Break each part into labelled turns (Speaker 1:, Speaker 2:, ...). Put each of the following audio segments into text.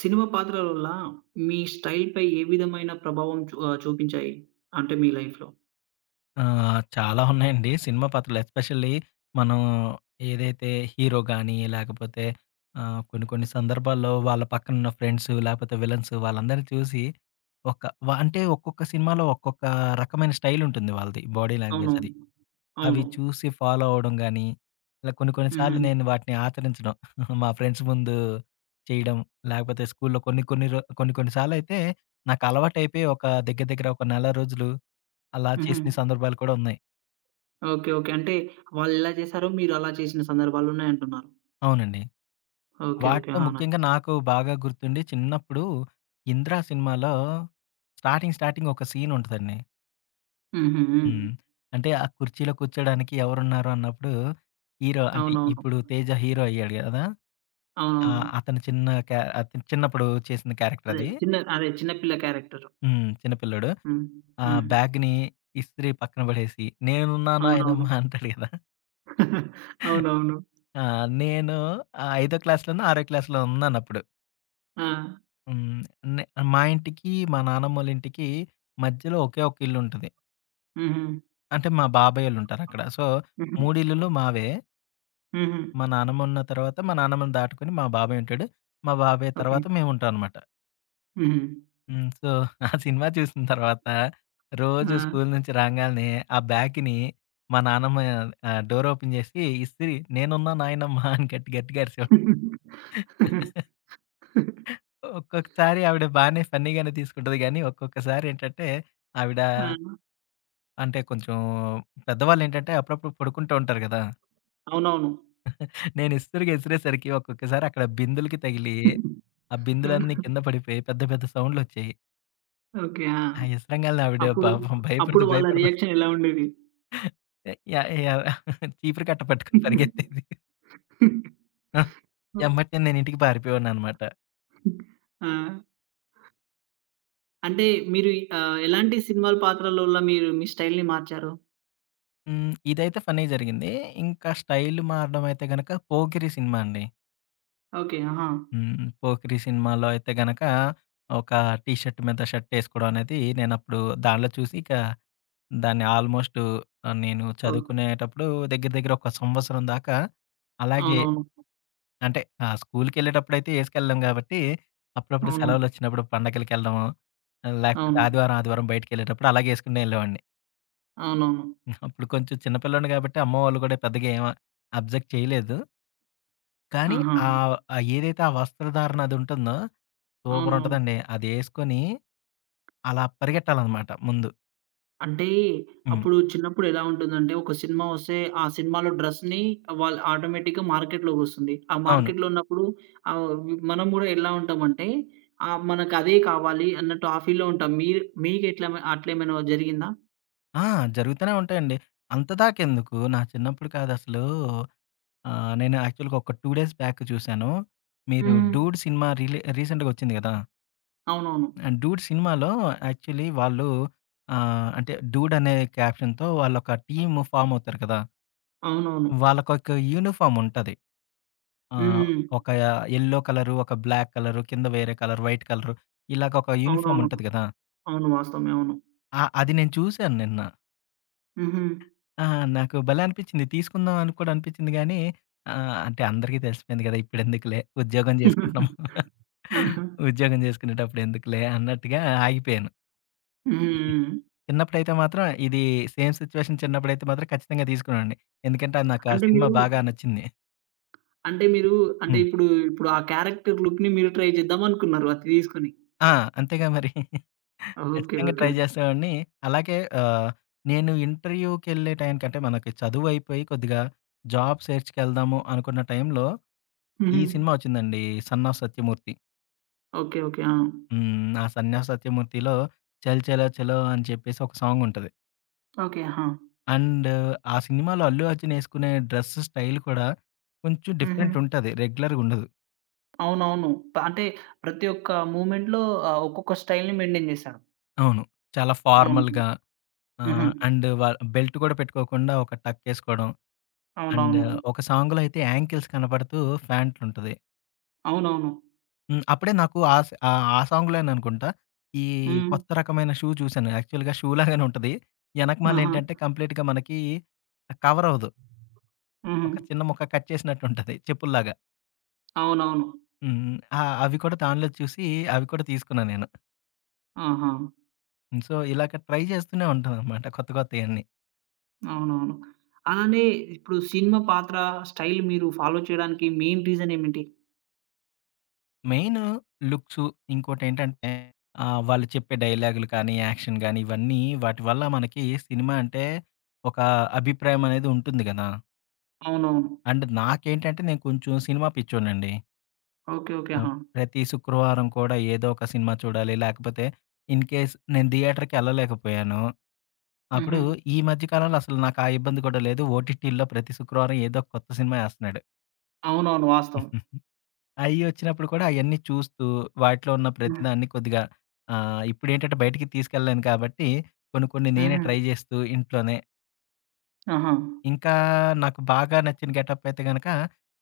Speaker 1: Cinema పాత్రల వల్ల మీ స్టైల్‌పై ఏ విధమైన ప్రభావం చూపించాయి? అంటే మీ లైఫ్‌లో?
Speaker 2: ఆ! చాలా ఉన్నాయండి. సినిమా పాత్రలు ఎస్పెషల్లీ మనం ఏదైతే హీరో గాని, లేకపోతే కొన్ని కొన్ని సందర్భాల్లో వాళ్ళ పక్కనున్న ఫ్రెండ్స్, లేకపోతే విలన్స్ వాళ్ళందరిని చూసి ఒక అంటే ఒక్కొక్క సినిమాలో ఒక్కొక్క రకమైన స్టైల్ ఉంటుంది వాళ్ళది. బాడీ లాంగ్వేజ్
Speaker 1: అవునవును.
Speaker 2: అది. అవి
Speaker 1: అవును.
Speaker 2: చూసి ఫాలో అవ్వడం గాని, ఇలా కొన్ని కొన్ని సార్లు
Speaker 1: హుహు.
Speaker 2: నేను వాటిని ఆచరించడం. మా ఫ్రెండ్స్ ముందు చేయడం, లేకపోతే స్కూల్‌లో కొన్ని కొన్ని రో కొన్ని కొన్ని సార్లయితే నాకలవాటైపోయి దగ్గర దగ్గర ఒక నెల రోజులు అలా
Speaker 1: హుహు.
Speaker 2: చేసిన సందర్భాలు కూడా ఉన్నాయి.
Speaker 1: ఓకే, ఓకే, అంటే వాళ్ళెలా చేశారో మీరు అలా చేసిన సందర్భాలున్నాయంటున్నారు.
Speaker 2: అవునండి.
Speaker 1: ఓకే, ఓకే,
Speaker 2: వాటిలో
Speaker 1: అవునా?
Speaker 2: ముఖ్యంగా నాకు బాగా గుర్తుండి చిన్నప్పుడు 'ఇంద్ర' సినిమాలో స్టార్టింగ్ స్టార్టింగ్ ఒక సీన్ ఉంటదండి.
Speaker 1: హుహు. హ్మ్.
Speaker 2: హ్మ్. అంటే ఆ కుర్చీలో కూర్చోడానికి ఎవరున్నారు అన్నప్పుడు హీరో అంటే
Speaker 1: అవునవును.
Speaker 2: ఇప్పుడు 'తేజ' హీరో అయ్యాడు గదా! ఆ!
Speaker 1: అవునవును.
Speaker 2: అతను చిన్నప్పుడు చేసిన క్యారెక్టర్
Speaker 1: అదే
Speaker 2: అది.
Speaker 1: చిన్న అదే చిన్న పిల్ల క్యారెక్టర్.
Speaker 2: హ్మ్. చిన్న పిల్లోడు.
Speaker 1: హ్మ్. హ్మ్.
Speaker 2: బ్యాగ్‌ని ఇస్త్రీ పక్కన పడేసి, "నేనున్నాను నాయనమ్మ"
Speaker 1: అవునవును.
Speaker 2: అంటాడు కదా!
Speaker 1: అవునవును.
Speaker 2: ఆ! నేను ఐదో క్లాస్‌లోనో, ఆరో క్లాస్‌లో ఉన్నానప్పుడు.
Speaker 1: ఆ!
Speaker 2: హ్మ్. నే మా ఇంటికి, మా నానమ్మోళ్ళ ఇంటికి మధ్యలో ఒకే ఒక ఇల్లుంటది.
Speaker 1: హుహు.
Speaker 2: అంటే మా బాబాయోళ్ళుంటారక్కడ. సో,
Speaker 1: హుహు.
Speaker 2: 3 ఇల్లులు మావే.
Speaker 1: హుహు.
Speaker 2: మా నానమ్మ ఉన్న తర్వాత మా నానమ్మని దాటుకొని మా బాబాయ్ ఉంటాడు. మా బాబాయ్
Speaker 1: ఓకే.
Speaker 2: తర్వాత మేముంటామనమాట.
Speaker 1: హుహు.
Speaker 2: హ్మ్. సో, ఆ సినిమా చూసిన తర్వాత
Speaker 1: ఆ!
Speaker 2: రోజు స్కూలు నుంచి రాంగాల్నే ఆ బ్యాగ్‌ని మా నాన్నమ్మ డోర్ ఓపెన్ జేసి, "ఇస్త్రీ నేనున్నా నాయనమ్మ" అని గట్టి గట్టిగా అరిచేవాడు. ఒక్కొక్కసారి ఆవిడ బానే ఫన్నీగానే తీసుకుంటది గానీ, ఒక్కొక్కసారి ఏంటంటే ఆవిడ
Speaker 1: ఆ!
Speaker 2: అంటే కొంచెం పెద్దవాళ్ళేంటంటే అప్పుడప్పుడు పడుకుంటూ ఉంటారు గదా!
Speaker 1: అవునవును.
Speaker 2: నేను ఇస్త్రీగా ఇసిరేసరికి ఒక్కొక్కసారి అక్కడ బిందులకి తగిలి, ఆ బిందులన్నీ
Speaker 1: ఆహా!
Speaker 2: కింద పడిపోయి పెద్ద పెద్ద సౌండ్‌లొచ్చాయి.
Speaker 1: ఓకే. ఆ!
Speaker 2: ఆ ఇసరంగాల్నే ఆవిడ
Speaker 1: అప్పుడు,
Speaker 2: పాపం భయపడుతూ
Speaker 1: అప్పుడు వాళ్ళ
Speaker 2: భయపడుతూ
Speaker 1: రియాక్షన్ ఎలా ఉండేది?
Speaker 2: యాహ్! యాహ్! చీపురు కట్ట పట్టుకొని పరిగెత్తేది. ఆ! ఎమ్మటనే నేను ఇంటికి పారిపోయేవాడిననమాట.
Speaker 1: ఆ! అంటే మీరు ఎలాంటి సినిమాల పాత్రల వల్ల మీరు మీ స్టైల్‌ని మార్చారు?
Speaker 2: హ్మ్. ఇదైతే ఫన్నీ జరిగింది. ఇంకా స్టైల్ మారడం అయితే గనక 'పోకిరి' సినిమా అండి.
Speaker 1: ఓకే. ఆహా!
Speaker 2: హ్మ్. 'పోకిరి' సినిమాలో అయితే గనక ఒక టీ షర్ట్ మీద షర్ట్ ఏసుకోవడం అనేది నేనప్పుడు దానిలో చూసి ఇక దాన్ని ఆల్‌మోస్ట్ నేను
Speaker 1: ఓకే.
Speaker 2: చదువుకునేటప్పుడు దగ్గర దగ్గర ఒక సంవత్సరం దాకా అలాగే
Speaker 1: అవునవును.
Speaker 2: అంటే స్కూలుకెళ్ళేటప్పుడైతే ఏసుకెళ్ళలేం గాబట్టి, అప్పుడప్పుడు
Speaker 1: అవును.
Speaker 2: సెలవులొచ్చినప్పుడు పండగలకెళ్ళడము, లేకపోతే
Speaker 1: అవును.
Speaker 2: ఆదివారం, ఆదివారం బయటికెళ్ళేటప్పుడు అలాగే ఏసుకునే యెళ్ళేవాడిని.
Speaker 1: అవునవును.
Speaker 2: అప్పుడు కొంచెం చిన్న పిల్లోడిని గాబట్టి అమ్మ వాళ్ళు గూడా పెద్దగా ఏం అబ్జెక్ట్ చేయలేదు. కానీ
Speaker 1: ఆహా!
Speaker 2: ఆహ్, ఆహ్, ఏదైతే ఆ వస్త్రధారణ అదుంటుందో
Speaker 1: అవునవును.
Speaker 2: సూపరుంటదండి. అదేసుకొని అలా పరిగెట్టాలనమాట ముందు.
Speaker 1: అంటే,
Speaker 2: హ్మ్.
Speaker 1: అప్పుడు చిన్నప్పుడు ఎలా ఉంటుందంటే, ఒక సినిమా వస్తే, ఆ సినిమాలో డ్రెస్‌ని వాళ్ళు ఆటోమేటిక్‌గా మార్కెట్‌లోకొస్తుంది. ఆ
Speaker 2: అవును.
Speaker 1: మార్కెట్‌లో ఉన్నప్పుడు ఆహ్, మనం గూడా ఎలా ఉంటామంటే, మనకదే కావాలి అన్నట్టు ఆ ఫీల్‌లో ఉంటాం. మీరు మీకెట్లా అట్లేమైనా జరిగిందా?
Speaker 2: ఆ! జరుగుతూనే ఉంటాయండి. అంత దాకెందుకు? నా చిన్నప్పుడు కాదసలు. ఆ! నేను యాక్చువల్‌గా ఒక 2 డేస్ బ్యాక్ చూసాను. మీరు
Speaker 1: హ్మ్.
Speaker 2: 'డూడ్' సినిమా రీసెంట్‌గా వచ్చింది గదా!
Speaker 1: అవునవును.
Speaker 2: అండ్ 'డూడ్' సినిమాలో యాక్చువల్లీ వాళ్ళు అంటే 'డూడ్' అనే క్యాప్షన్‌తో వాళ్ళొక టీమ్ ఫార్మ్ అవుతారు కదా!
Speaker 1: అవునవును.
Speaker 2: వాళ్ళకొక యూనిఫార్మ్ ఉంటది. ఆహ్,
Speaker 1: హ్మ్.
Speaker 2: ఒక యెల్లో కలరు, ఒక బ్లాక్ కలరు, కింద వేరే కలర్, వైట్ కలరు ఇలాగ ఒక యూనిఫార్మ్
Speaker 1: అవునవును.
Speaker 2: ఉంటది గదా!
Speaker 1: అవును, వాస్తవమే, అవును.
Speaker 2: ఆ అది నేను చూసాను నిన్న.
Speaker 1: హుహు.
Speaker 2: ఆ! నాకు భలే అనిపిచ్చింది. తీసుకుందాం అని కూడా అనిపిచ్చింది గానీ, అంటే అందరికీ తెలిసిపోయింది గదా! ఇప్పుడెందుకులే ఉద్యోగం జేసుకుంటున్నాం.
Speaker 1: ఆహా!
Speaker 2: ఉద్యోగం జేసుకునేటప్పుడు ఎందుకులే అన్నట్టుగా ఆగిపోయాను.
Speaker 1: హ్మ్. హ్మ్.
Speaker 2: చిన్నప్పుడైతే మాత్రం ఇది సేమ్ సిచ్యువేషన్. చిన్నప్పుడైతే మాత్రం ఖచ్చితంగా తీసుకునేవాడిని. ఎందుకంటే, అది నాకు ఆ
Speaker 1: అంటే మీరు
Speaker 2: సినిమా బాగా నచ్చింది.
Speaker 1: అంటే మీరు అంటే
Speaker 2: హ్మ్.
Speaker 1: ఇప్పుడు ఇప్పుడు ఆ క్యారెక్టర్ లుక్‌ని మీరు ట్రై చేద్దామనుకున్నారు అది తీసుకొని.
Speaker 2: ఆ! అంతేగా మరి.
Speaker 1: ఓకే,
Speaker 2: ఖచ్చితంగా
Speaker 1: ఓకే.
Speaker 2: ట్రై జేసేవాడిని. అలాగే నేను ఇంటర్వ్యూకెళ్ళే టైంకంటే మనకి చదువయిపోయి కొద్దిగా జాబ్ సెర్చ్‌కెళ్దాము అనుకున్న టైంలో ఈ
Speaker 1: హుహు.
Speaker 2: సినిమా వచ్చిందండి 'son of Satyamurthy.'
Speaker 1: Okay, okay, ఆ!
Speaker 2: హ్మ్. ఆ 'సన్ ఆఫ్ సత్యమూర్తిలో' 'చల్ చలో చలో' అని చెప్పేసి ఒక సాంగ్ ఉంటది.
Speaker 1: ఓకే. ఆహా!
Speaker 2: అండ్ ఆ సినిమాలో అల్లు అర్జున్ ఎసుకునే డ్రెస్ స్టైల్ కూడా కొంచెం
Speaker 1: హుహు.
Speaker 2: డిఫరెంట్ ఉంటది. రెగ్యులర్‌గా ఉండదు.
Speaker 1: అవునవును. అంటే ప్రతి ఒక్క మూవ్‌మెంట్‌లో ఒక్కొక్క స్టైల్‌ని మెయింటైన్ చేశాడు.
Speaker 2: అవును. చాలా
Speaker 1: అవును.
Speaker 2: ఫార్మల్‌గా
Speaker 1: హుహు.
Speaker 2: అండ్ వ బెల్ట్ కూడా పెట్టుకోకుండా ఒక టక్ ఎసుకోవడం. అండ్
Speaker 1: అవునవును.
Speaker 2: ఒక సాంగ్‌లో అయితే యాంకిల్స్ కనపడుతూ ఫ్యాంట్ ఉంటది.
Speaker 1: అవునవును.
Speaker 2: హ్మ్. అప్పుడే నాకు ఆ! ఆ సాంగ్‌లోననుకుంటా. ఈ
Speaker 1: హ్మ్.
Speaker 2: కొత్త రకమైన షూ చూసాను. యాక్చువల్‌గా షూ లాగానే ఉంటది.
Speaker 1: ఆహా!
Speaker 2: ఎనకమాలేంటంటే కంప్లీట్‌గా మనకి కవరవ్వదు. ఒక
Speaker 1: హ్మ్.
Speaker 2: చిన్న ముక్క కట్ చేసినట్టుంటది చెప్పుల్లాగా.
Speaker 1: అవునవును.
Speaker 2: హ్మ్. ఆ! అవి కూడా దానిలో చూసి అవి కూడా తీసుకున్నా నేను.
Speaker 1: ఆహా!
Speaker 2: సో, ఇలాగ ట్రై చేస్తూనే ఉంటాననమాట కొత్త కొత్తయన్నీ.
Speaker 1: అవునవును. అలానే ఇప్పుడు సినిమా పాత్ర, స్టైల్ మీరు ఫాలో చేయడానికి మెయిన్ రీజన్ ఏమిటి?
Speaker 2: మెయిన్ లుక్సు ఇంకోటేంటంటే వాళ్ళు చెప్పే డైలాగులు కానీ, యాక్షన్ గానీ ఇవన్నీ వాటి వల్ల మనకి సినిమా అంటే ఒక అభిప్రాయం అనేది ఉంటుంది గదా!
Speaker 1: అవునవును.
Speaker 2: అండ్ నాకేంటంటే నేను కొంచెం సినిమా పిచ్చోనండి.
Speaker 1: ఓకే, ఓకే,
Speaker 2: ఆహ్,
Speaker 1: ఆహా!
Speaker 2: ప్రతి శుక్రవారం కూడా ఏదో ఒక సినిమా చూడాలి. లేకపోతే ఇన్‌కేస్ నేను థియేటర్‌కెళ్ళలేకపోయాను. అప్పుడు
Speaker 1: హుహు.
Speaker 2: ఈ మధ్య కాలంలో అసలు నాకు ఆ ఇబ్బంది కూడా లేదు. ఓటీటీల్లో ప్రతి శుక్రవారం ఏదో ఒక కొత్త సినిమా ఏస్తన్నాడు.
Speaker 1: అవునవును. వాస్తవం.
Speaker 2: అయి వచ్చినప్పుడు కూడా అయన్నీ చూస్తూ వాటిలో ఉన్న
Speaker 1: హ్మ్.
Speaker 2: ప్రతిదాన్ని కొద్దిగా ఇప్పుడేంటంటే బయటికి తీసుకెళ్ళలేను కాబట్టి కొన్ని కొన్ని నేనే
Speaker 1: హుహు.
Speaker 2: ట్రై చేస్తూ ఇంట్లోనే.
Speaker 1: ఆహా!
Speaker 2: ఇంకా నాకు బాగా నచ్చిన గెటప్ అయితే గనక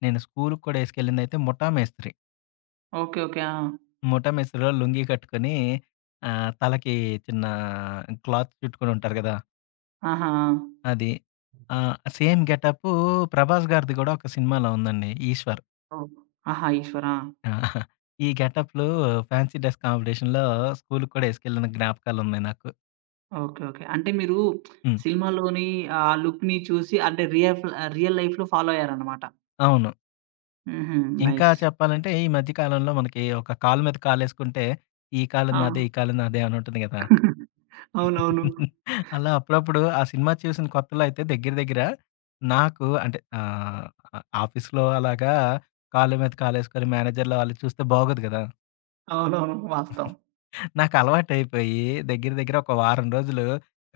Speaker 2: నేను స్కూలుకి కూడా ఏసుకెళ్ళిందయితే ముఠా మేస్త్రి.
Speaker 1: ఓకే, ఓకే, ఆ!
Speaker 2: ముఠా మేస్త్రిలో లుంగీ కట్టుకొని తలకి చిన్న క్లాత్ చుట్టుకొని ఉంటారు గదా!
Speaker 1: ఆహా! ఆ!
Speaker 2: అది. ఆ! సేమ్ గెటప్పు 'ప్రభాస్' గారిది గూడా ఒక సినిమాలో ఉందండి 'ఈశ్వర్.'
Speaker 1: ఓహ్! ఆహా! ఈశ్వర.
Speaker 2: ఆ! ఈ గెటప్‌లో ఫ్యాన్సీ డ్రెస్ కాంపిటీషన్‌లో స్కూలుకి కూడా యేసుకెళ్ళిన జ్ఞాపకాలున్నాయి నాకు.
Speaker 1: ఓకే, ఓకే, అంటే మీరు
Speaker 2: హ్మ్.
Speaker 1: సినిమాలోని ఆ లుక్‌ని చూసి అంటే రియల్ లైఫ్‌లో ఫాలో అయ్యారన్నమాట.
Speaker 2: అవును.
Speaker 1: హుహు.
Speaker 2: ఇంకా
Speaker 1: నైస్.
Speaker 2: చెప్పాలంటే ఈ మధ్య కాలంలో మనకి ఒక కాలు మీద కాలేసుకుంటే, ఈ కాలు
Speaker 1: ఆ!
Speaker 2: నాదే, ఈ కాలు నాదే అని ఉంటుంది గదా!
Speaker 1: అవునవును.
Speaker 2: అలా అప్పుడప్పుడు ఆ సినిమా చూసిన కొత్తలో అయితే దగ్గర దగ్గర నాకు అంటే ఆఫీస్‌లో అలాగా కాళ్ళ మీద కాలేసుకొని మేనేజర్‌లు వాళ్ళు చూస్తే బాగోదు కదా!
Speaker 1: అవునవును. వాస్తవం.
Speaker 2: నాకు అలవాటైపోయి దగ్గర దగ్గర ఒక వారం రోజులు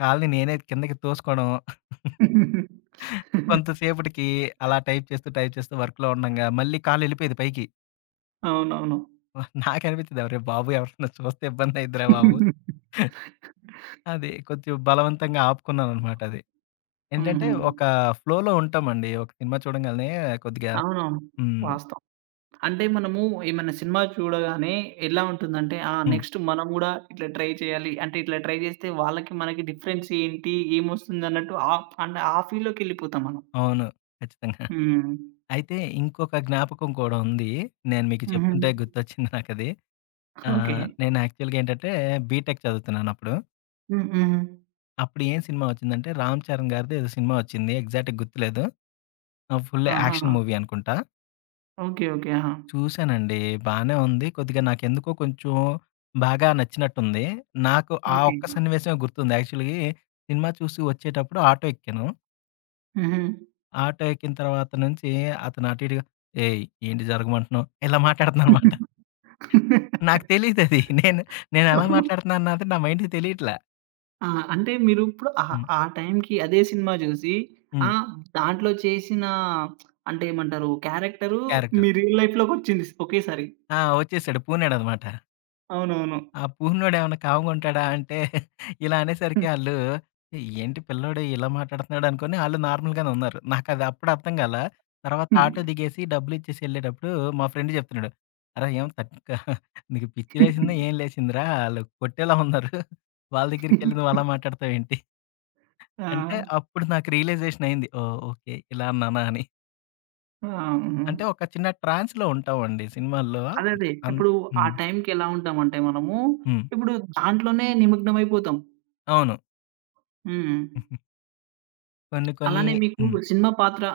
Speaker 2: కాళ్ళని నేనే కిందకి తోసుకోవడం కొంతసేపటికి అలా టైప్ చేస్తూ వర్క్‌లో ఉండంగా మళ్ళీ కాళ్ళు వెళ్ళిపోయేది పైకి.
Speaker 1: అవునవును.
Speaker 2: నాకు అనిపించేది "అరే బాబు! ఎవరైనా చూస్తే ఇబ్బంది అయిద్దిరా బాబు". అది కొంచెం బలవంతంగా ఆపుకున్నాననమాట అది. ఏంటంటే,
Speaker 1: హుహు.
Speaker 2: ఒక ఫ్లోలో ఉంటామండి. ఒక సినిమా చూడంగాల్నే కొద్దిగా
Speaker 1: అవునవును,
Speaker 2: హ్మ్.
Speaker 1: వాస్తవం. అంటే మనము ఏమైనా సినిమా చూడగానే ఎలా ఉంటుందంటే, ఆ!
Speaker 2: హ్మ్.
Speaker 1: నెక్స్ట్ మనం గూడా ఇట్లా ట్రై చేయాలి. అంటే ఇట్లా ట్రై చేస్తే వాళ్ళకి, మనకి డిఫరెన్స్ ఏంటి? ఏమొస్తుందన్నట్టు ఆ అంటే ఆ ఫీల్‌లోకెళ్ళిపోతాం మనం.
Speaker 2: అవును. ఖచ్చితంగా.
Speaker 1: హ్మ్.
Speaker 2: అయితే ఇంకొక జ్ఞాపకం కూడా ఉంది. నేను మీకు
Speaker 1: హుహు.
Speaker 2: చెప్తుంటే గుర్తొచ్చింది నాకది.
Speaker 1: ఓకే.
Speaker 2: నేను యాక్చువల్‌గా ఏంటంటే బీటెక్ చదువుతున్నానప్పుడు. అప్పుడు
Speaker 1: హ్మ్. హుహు.
Speaker 2: అప్పుడు ఏం సినిమా వచ్చిందంటే 'రామ్ చరణ్' గారిది ఏదో సినిమా వచ్చింది. ఎగ్జాక్ట్‌గా గుర్తులేదు. ఫుల్
Speaker 1: ఆహా!
Speaker 2: యాక్షన్ మూవీ అనుకుంటా.
Speaker 1: ఓకే, ఓకే, ఆహా!
Speaker 2: చూసానండి. బానే ఉంది. కొద్దిగా నాకెందుకో కొంచెం బాగా నచ్చినట్టుంది. నాకు ఆ
Speaker 1: ఓకే.
Speaker 2: ఒక్క సన్నివేశమే గుర్తుంది. యాక్చువల్లీ సినిమా చూసి వచ్చేటప్పుడు ఆటో ఎక్కాను.
Speaker 1: హుహు.
Speaker 2: ఆటో ఎక్కిన తర్వాత నుంచి అతను అటు ఇటుగా, "ఏయ్! ఏంటి జరగమంటున్నావు?" ఇలా మాట్లాడుతున్నాననమాట. నాకు తెలీదది. నేనెలా మాట్లాడుతున్నానన్నది నా మైండ్‌కి తెలియట్లా.
Speaker 1: ఆ! అంటే మీరు ఇప్పుడు
Speaker 2: హ్మ్.
Speaker 1: ఆ టైంకి అదే సినిమా చూసి
Speaker 2: హ్మ్.
Speaker 1: ఆహ్, దాంట్లో చేసిన అంటే ఏమంటారు క్యారెక్టరు
Speaker 2: క్యారెక్టర్.
Speaker 1: మీ రియల్ లైఫ్‌లోకొచ్చింది ఒకేసారి.
Speaker 2: ఆ! వచ్చేసాడు. పూనాడనమాట.
Speaker 1: అవునవును.
Speaker 2: ఆ పూర్ణోడేమన్నా కాముగుంటాడా అంటే, ఇలా అనేసరికి ఆళ్ళు, ఏంటి పిల్లోడు ఇలా మాట్లాడుతున్నాడు అనుకోని ఆళ్ళు నార్మల్‌గానే ఉన్నారు. నాకది అప్పుడు అర్థం కాల. తర్వాత ఆటో దిగేసి డబ్బులిచ్చేసి ఎళ్ళేటప్పుడు మా ఫ్రెండ్ చెప్తున్నాడు. "అరేయ్! ఏం తక్క నీకు పిచ్చి లేసిందా ఏం లేసిందిరా? ఆళ్ళు కొట్టేలా ఉన్నారు. వాళ్ళ దగ్గరికెళ్ళి నువ్వు అలా మాట్లాడతావేంటి?" అంటే
Speaker 1: ఆ!
Speaker 2: అప్పుడు నాకు రియలైజేషన్ అయింది. ఓహ్! ఓకే. ఇలా అన్నానా అని.
Speaker 1: ఆ! హ్మ్.
Speaker 2: అంటే ఒక చిన్న ట్రాన్స్‌లో ఉంటామండి సినిమాల్లో.
Speaker 1: అదే
Speaker 2: అంటే
Speaker 1: అదే.
Speaker 2: అన్
Speaker 1: ఇప్పుడు ఆ
Speaker 2: హ్మ్.
Speaker 1: టైంకి ఎలా ఉంటామంటే మనము
Speaker 2: హ్మ్.
Speaker 1: ఇప్పుడు దాంట్లోనే నిమగ్నమైపోతాం.
Speaker 2: అవును.
Speaker 1: హ్మ్.
Speaker 2: కొన్ని కొన్ని
Speaker 1: అలానే మీకు
Speaker 2: హ్మ్.
Speaker 1: సినిమా పాత్ర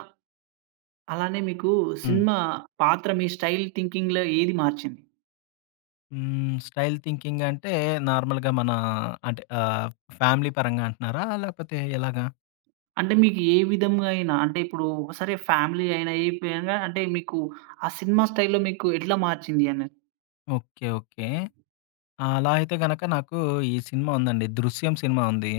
Speaker 1: అలానే మీకు
Speaker 2: హ్మ్.
Speaker 1: సినిమా పాత్ర మీ స్టైల్ థింకింగ్‌లో ఏది మార్చింది?
Speaker 2: హ్మ్. స్టైల్ థింకింగ్ అంటే నార్మల్‌గా మన అంటే ఫ్యామిలీ పరంగా అంటున్నారా? లేకపోతే ఎలాగా?
Speaker 1: అంటే మీకు ఏ విధంగా అయినా అంటే ఇప్పుడు సరే ఫ్యామిలీ అయినా ఏ పరంగా అంటే మీకు ఆ సినిమా స్టైల్‌లో మీకు ఎట్లా మార్చింది అనేది?
Speaker 2: ఓకే. ఓకే. ఆ! అలా అయితే గనక నాకు ఈ సినిమా ఉందండి. 'దృశ్యం' సినిమా ఉంది.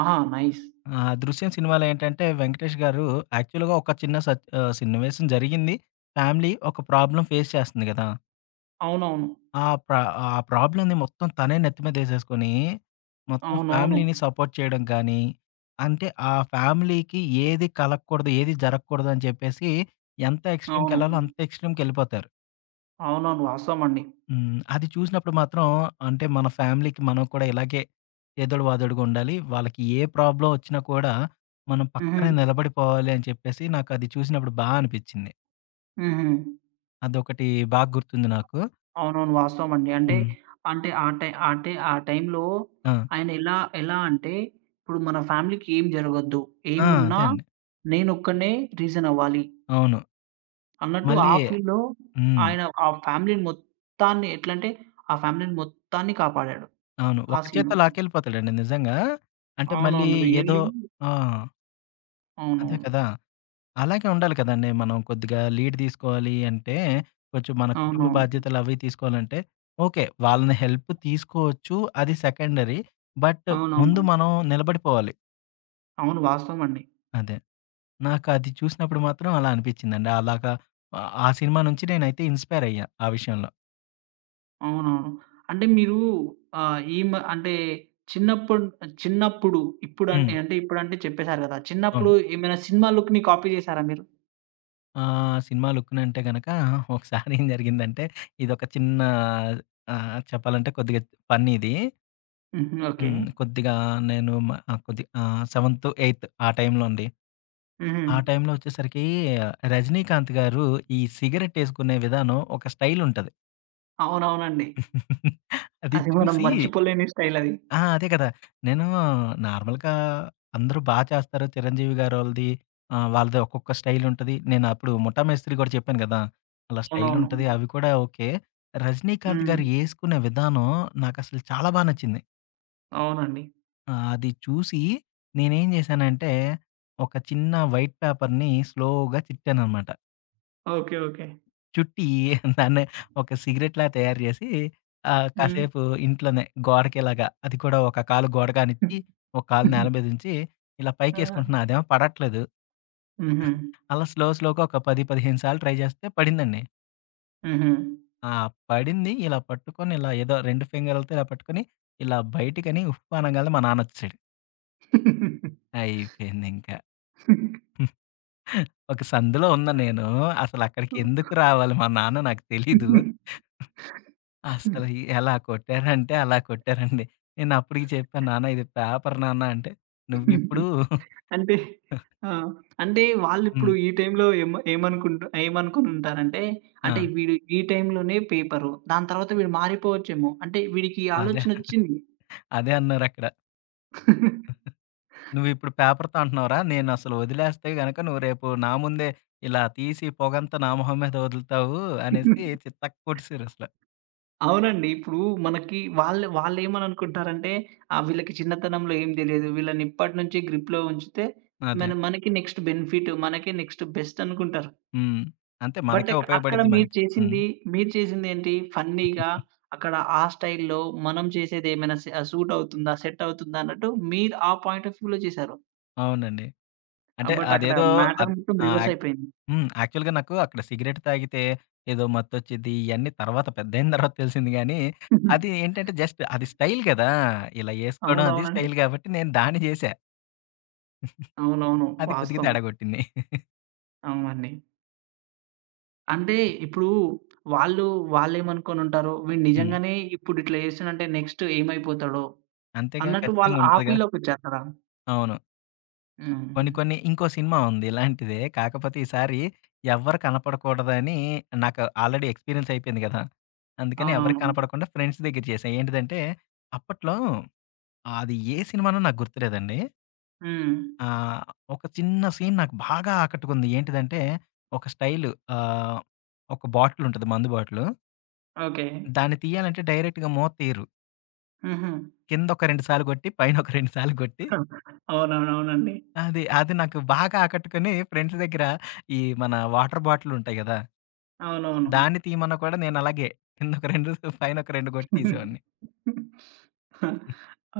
Speaker 1: ఆహా! నైస్.
Speaker 2: ఆ 'దృశ్యం' సినిమాలో ఏంటంటే 'వెంకటేష్' గారు యాక్చువల్‌గా ఒక చిన్న సన్నివేశం జరిగింది. ఫ్యామిలీ ఒక ప్రాబ్లమ్ ఫేస్ చేస్తుంది గదా!
Speaker 1: అవునవును.
Speaker 2: ఆ! ప్ర ఆ ప్రాబ్లమ్‌ని మొత్తం తనే నెత్తి మీదేసేసుకొని, మొత్తం
Speaker 1: అవునవును.
Speaker 2: ఫ్యామిలీని సపోర్ట్ చేయడం గానీ, అంటే ఆ ఫ్యామిలీకి ఏది కలగకూడదు, ఏది జరగకూడదని చెప్పేసి ఎంత
Speaker 1: అవును.
Speaker 2: ఎక్స్‌ట్రీమ్‌కెళ్ళాలో అంత ఎక్స్‌ట్రీమ్‌కెళ్ళిపోతారు.
Speaker 1: అవునవును, వాస్తవం అండి.
Speaker 2: హ్మ్. అది చూసినప్పుడు మాత్రం అంటే మన ఫ్యామిలీకి మనం కూడా ఇలాగే చేదోడు వాదోడుగా ఉండాలి. వాళ్ళకి ఏ ప్రాబ్లమ్ ఒచ్చినా కూడా మనం
Speaker 1: హుహు.
Speaker 2: పక్కనే నిలబడిపోవాలి అని చెప్పేసి నాకది చూసినప్పుడు బా అనిపిచ్చింది.
Speaker 1: హుహు.
Speaker 2: అదొకటి బాగా గుర్తుంది నాకు.
Speaker 1: అవునవును, వాస్తవం అండి.
Speaker 2: హ్మ్.
Speaker 1: అంటే, అంటే ఆ టై అంటే ఆ టైంలో
Speaker 2: ఆ!
Speaker 1: ఆయన ఎలా ఎలా అంటే ఇప్పుడు మన ఫ్యామిలీకి ఏం జరగొద్దు.
Speaker 2: ఆ!
Speaker 1: ఏమున్నా
Speaker 2: అదే అండి.
Speaker 1: నేనొక్కడినే రీజన్ అవ్వాలి.
Speaker 2: అవును.
Speaker 1: అన్నట్టు
Speaker 2: మళ్ళీ
Speaker 1: ఆ ఫీల్డ్‌లో
Speaker 2: హ్మ్.
Speaker 1: ఆయన ఆ ఫ్యామిలీ‌ని మొత్తాన్ని ఎట్లంటే, ఆ ఫ్యామిలీ‌ని మొత్తాన్ని కాపాడాడు.
Speaker 2: అవును.
Speaker 1: ఆ
Speaker 2: ఒక
Speaker 1: సీను.
Speaker 2: చేత్తో లాక్కెళ్ళిపోతాడండి నిజంగా. అంటే మళ్ళీ
Speaker 1: అవునవును,
Speaker 2: ఏదో
Speaker 1: రియల్లీ
Speaker 2: ఆ! అదే
Speaker 1: అవునవును.
Speaker 2: కదా! అలాగే ఉండాలి కదండీ. మనం కొద్దిగా లీడ్ తీసుకోవాలి అంటే, కొంచెం మన కుటుంబ
Speaker 1: అవునవును.
Speaker 2: బాధ్యతలు అవి తీసుకోవాలంటే, ఓకే. వాళ్ళని హెల్ప్ తీసుకోవచ్చు. అది సెకండరీ. బట్ ముందు
Speaker 1: అవునవును.
Speaker 2: మనం నిలబడిపోవాలి.
Speaker 1: అవును, వాస్తవం అండి.
Speaker 2: అదే. నాకు అది చూసినప్పుడు మాత్రం అలా అనిపించిందండి. అలాగా ఆ సినిమా నుంచి నేనైతే ఇన్‌స్పైర్ అయ్యా ఆ విషయంలో.
Speaker 1: అవునవును. అంటే మీరు ఆహ్, ఈ మ అంటే చిన్నప్పుడు చిన్నప్పుడు
Speaker 2: హ్మ్.
Speaker 1: ఇప్పుడంటే అంటే ఇప్పుడంటే చెప్పేసారు కదా!
Speaker 2: అవును.
Speaker 1: చిన్నప్పుడు ఏమైనా సినిమా లుక్‌ని కాపీ చేసారా మీరు?
Speaker 2: ఆ! సినిమా లుక్కునంటే గనక ఒకసారి ఏం జరిగిందంటే ఇదొక చిన్న చెప్పాలంటే కొద్దిగా ఫన్నీ ఇది.
Speaker 1: హుహు. ఓకే.
Speaker 2: హ్మ్. కొద్దిగా నేను మ 7త్, 8త్ ఆ టైంలో అండి.
Speaker 1: హుహు.
Speaker 2: ఆ టైంలో వచ్చేసరికి 'రజనీకాంత్' గారు ఈ సిగరెట్ ఏసుకునే విధానం ఒక స్టైల్ ఉంటది.
Speaker 1: అవునవునండి.
Speaker 2: అది
Speaker 1: అది మనం
Speaker 2: చూసి
Speaker 1: మర్చిపోలేని స్టైల్ అది.
Speaker 2: ఆ! అదే కదా! నేను నార్మల్‌గా అందరూ బా చేస్తారు. చిరంజీవి గారోళ్ళది వాళ్ళది ఒక్కొక్క స్టైల్ ఉంటది. నేను అప్పుడు 'ముఠా మేస్త్రి' కూడా చెప్పాను కదా! అలా స్టైల్
Speaker 1: అవునవును.
Speaker 2: ఉంటది. అవి కూడా ఓకే. రజనీకాంత్
Speaker 1: హ్మ్.
Speaker 2: గారు యేసుకునే విధానం నాకసలు చాలా బా నచ్చింది.
Speaker 1: అవునండి.
Speaker 2: అది చూసి నేనేం చేశానంటే, ఒక చిన్న వైట్ పేపర్‌ని స్లోగా చిట్టాననమాట.
Speaker 1: Okay, okay.
Speaker 2: చుట్టి దాన్ని ఒక సిగరెట్‌లా తయారు జేసి
Speaker 1: హ్మ్.
Speaker 2: కాసేపు ఇంట్లోనే గోడకిలాగా అది కూడా ఒక కాలు గోడ కానిచ్చి, ఒక కాలు నేల మీద ఉంచి, ఇలా
Speaker 1: ఆ!
Speaker 2: పైకేసుకుంటున్నా అదేమో పడట్లేదు.
Speaker 1: హుహు.
Speaker 2: అలా స్లోగా ఒక 10, 15 సార్లు ట్రై జేస్తే పడిందండి.
Speaker 1: హుహు.
Speaker 2: ఆ! పడింది. ఇలా పట్టుకొని ఇలా ఏదో 2 ఫింగర్‌లతో ఇలా పట్టుకొని ఇలా బయటికని ఉఫ్ అనంగాల్నే మా నాన్నొచ్చేసాడు. అయిపోయిందింకా. ఒక సందులో ఉన్నా నేను. అసలక్కడికెందుకు రావాలి మా నాన్న నాకు తెలీదు. అసలు ఈ ఎలా కొట్టారంటే, అలా కొట్టారండి. నేనప్పటికి చెప్పాను, "నాన్న ఇది పేపర్ నాన్న" అంటే, "నువ్విప్పుడు"
Speaker 1: అంటే ఆ! అంటే
Speaker 2: హ్మ్.
Speaker 1: వాళ్ళిప్పుడు ఈ టైంలో ఏమ ఏమనుకుంటు ఏమనుకునుంటారంటే, అంటే
Speaker 2: ఆ!
Speaker 1: వీడు ఈ టైంలోనే పేపరు. దాని తర్వాత వీడు మారిపోవచ్చేమో. అంటే వీడికి ఈ
Speaker 2: అదే.
Speaker 1: ఆలోచనొచ్చింది.
Speaker 2: అదే అన్నారక్కడ. "నువ్విప్పుడు పేపర్‌తో అంటున్నావురా, నేనసలు వదిలేస్తే గనక నువ్వు రేపు నా ముందే ఇలా తీసి పొగంతా నా మొహం మీద వదులుతావు" అనేసి చితక్ కొట్టేసారసల.
Speaker 1: అవునండి. ఇప్పుడు మనకి వాళ్ళు వాళ్ళేమననుకుంటారంటే, ఆ! వీళ్ళకి చిన్నతనంలో ఏం తెలీదు. వీళ్ళని ఇప్పటి నుంచి గ్రిప్‌లో ఉంచితే
Speaker 2: అదే.
Speaker 1: మనకి నెక్స్ట్ బెనిఫిట్, మనకి నెక్స్ట్ బెస్ట్ అనుకుంటారు.
Speaker 2: హ్మ్. అంతే
Speaker 1: బట్
Speaker 2: మనకే
Speaker 1: ఎక్ అక్కడ
Speaker 2: ఉపయోగపడిద్ది
Speaker 1: మీరు
Speaker 2: మంచి హ్మ్.
Speaker 1: చేసింది, మీరు చేసిందేంటి? ఫన్నీగా అక్కడ ఆ స్టైల్‌లో మనం చేసేదేమైనా సూట్ అవుతుందా? సెట్ అవుతుందా? అన్నట్టు మీరు ఆ పాయింట్ ఆఫ్ వ్యూలో చేశారు.
Speaker 2: అవునండి. అంటే
Speaker 1: బట్ అక్కడ
Speaker 2: అదేదో
Speaker 1: మ్యాటర్
Speaker 2: అద్
Speaker 1: మొత్తం
Speaker 2: ఆ!
Speaker 1: రివర్స్ అయిపోయింది.
Speaker 2: హ్మ్. యాక్చువల్‌గా నాకు అక్కడ సిగరెట్ తాగితే ఏదో మత్తొచ్చిద్ది ఇయన్నీ తర్వాత పెద్దయిన తర్వాత తెలిసింది గానీ, అది ఏంటంటే జస్ట్ అది స్టైల్ గదా! ఇలా ఏసుకోవడం అది
Speaker 1: అవునవునండి.
Speaker 2: స్టైల్ గాబట్టి నేను దాన్ని జేశా.
Speaker 1: అవునవును,
Speaker 2: అది కొద్దిగా
Speaker 1: వాస్తవం.
Speaker 2: తేడా గొట్టింది.
Speaker 1: అవునండి. అంటే ఇప్పుడు వాళ్ళు వాళ్ళేమనుకోనుంటారు, వీడు
Speaker 2: హ్మ్.
Speaker 1: నిజంగానే ఇప్పుడు ఇట్లా చేస్తున్నాడంటే నెక్స్ట్ ఏమైపోతాడో
Speaker 2: అంతేగా
Speaker 1: అన్నట్టు వాళ్ళు
Speaker 2: ఖచ్చితంగా
Speaker 1: ఆ
Speaker 2: ఉంటదిగా.
Speaker 1: ఫీల్‌లోకొచ్చేస్తారా?
Speaker 2: అవును. కొన్ని
Speaker 1: హ్మ్.
Speaker 2: కొన్ని ఇంకో సినిమా ఉంది ఇలాంటిదే. కాకపోతే ఈసారి ఎవ్వరు కనపడకూడదని నాకు ఆల్రెడీ ఎక్స్‌పీరియన్స్ అయిపోయింది గదా! అందుకని ఎవరికీ
Speaker 1: అవునవును.
Speaker 2: కనపడకుండా ఫ్రెండ్స్ దగ్గర చేశా. ఏంటిదంటే అప్పట్లో అది ఏ సినిమానో నాకు గుర్తులేదండి.
Speaker 1: హ్మ్.
Speaker 2: ఆ! ఒక చిన్న సీన్ నాకు బాగా ఆకట్టుకుంది. ఏంటిదంటే, ఒక స్టైలు ఆహ్, ఒక బాటిలుంటది మందు బాటిలు.
Speaker 1: ఓకే.
Speaker 2: దాన్ని తీయాలంటే డైరెక్ట్‌గా మూత తీయరు.
Speaker 1: హుహు.
Speaker 2: కిందొక 2 సార్లు కొట్టి, పైనొక 2 సార్లు కొట్టి
Speaker 1: అవునవునవునండి.
Speaker 2: అది నాకు బాగా ఆకట్టుకొని ఫ్రెండ్స్ దగ్గర ఈ మన వాటర్ బాటిలుంటాయి గదా!
Speaker 1: అవునవును.
Speaker 2: దాన్ని తీయమన్నా కూడా నేనలాగే కిందొక 2 పైనొక 2 కొట్టి తీసేవాడిని.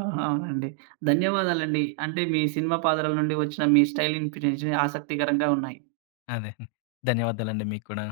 Speaker 1: ఆ! అవునండి. ధన్యవాదాలండి. అంటే మీ సినిమా పాత్రల నుండి వచ్చిన మీ స్టైల్ ఇన్‌ఫ్లుయెన్స్ ఆసక్తికరంగా ఉన్నాయి.
Speaker 2: అదే. ధన్యవాదాలండి మీకు కూడా.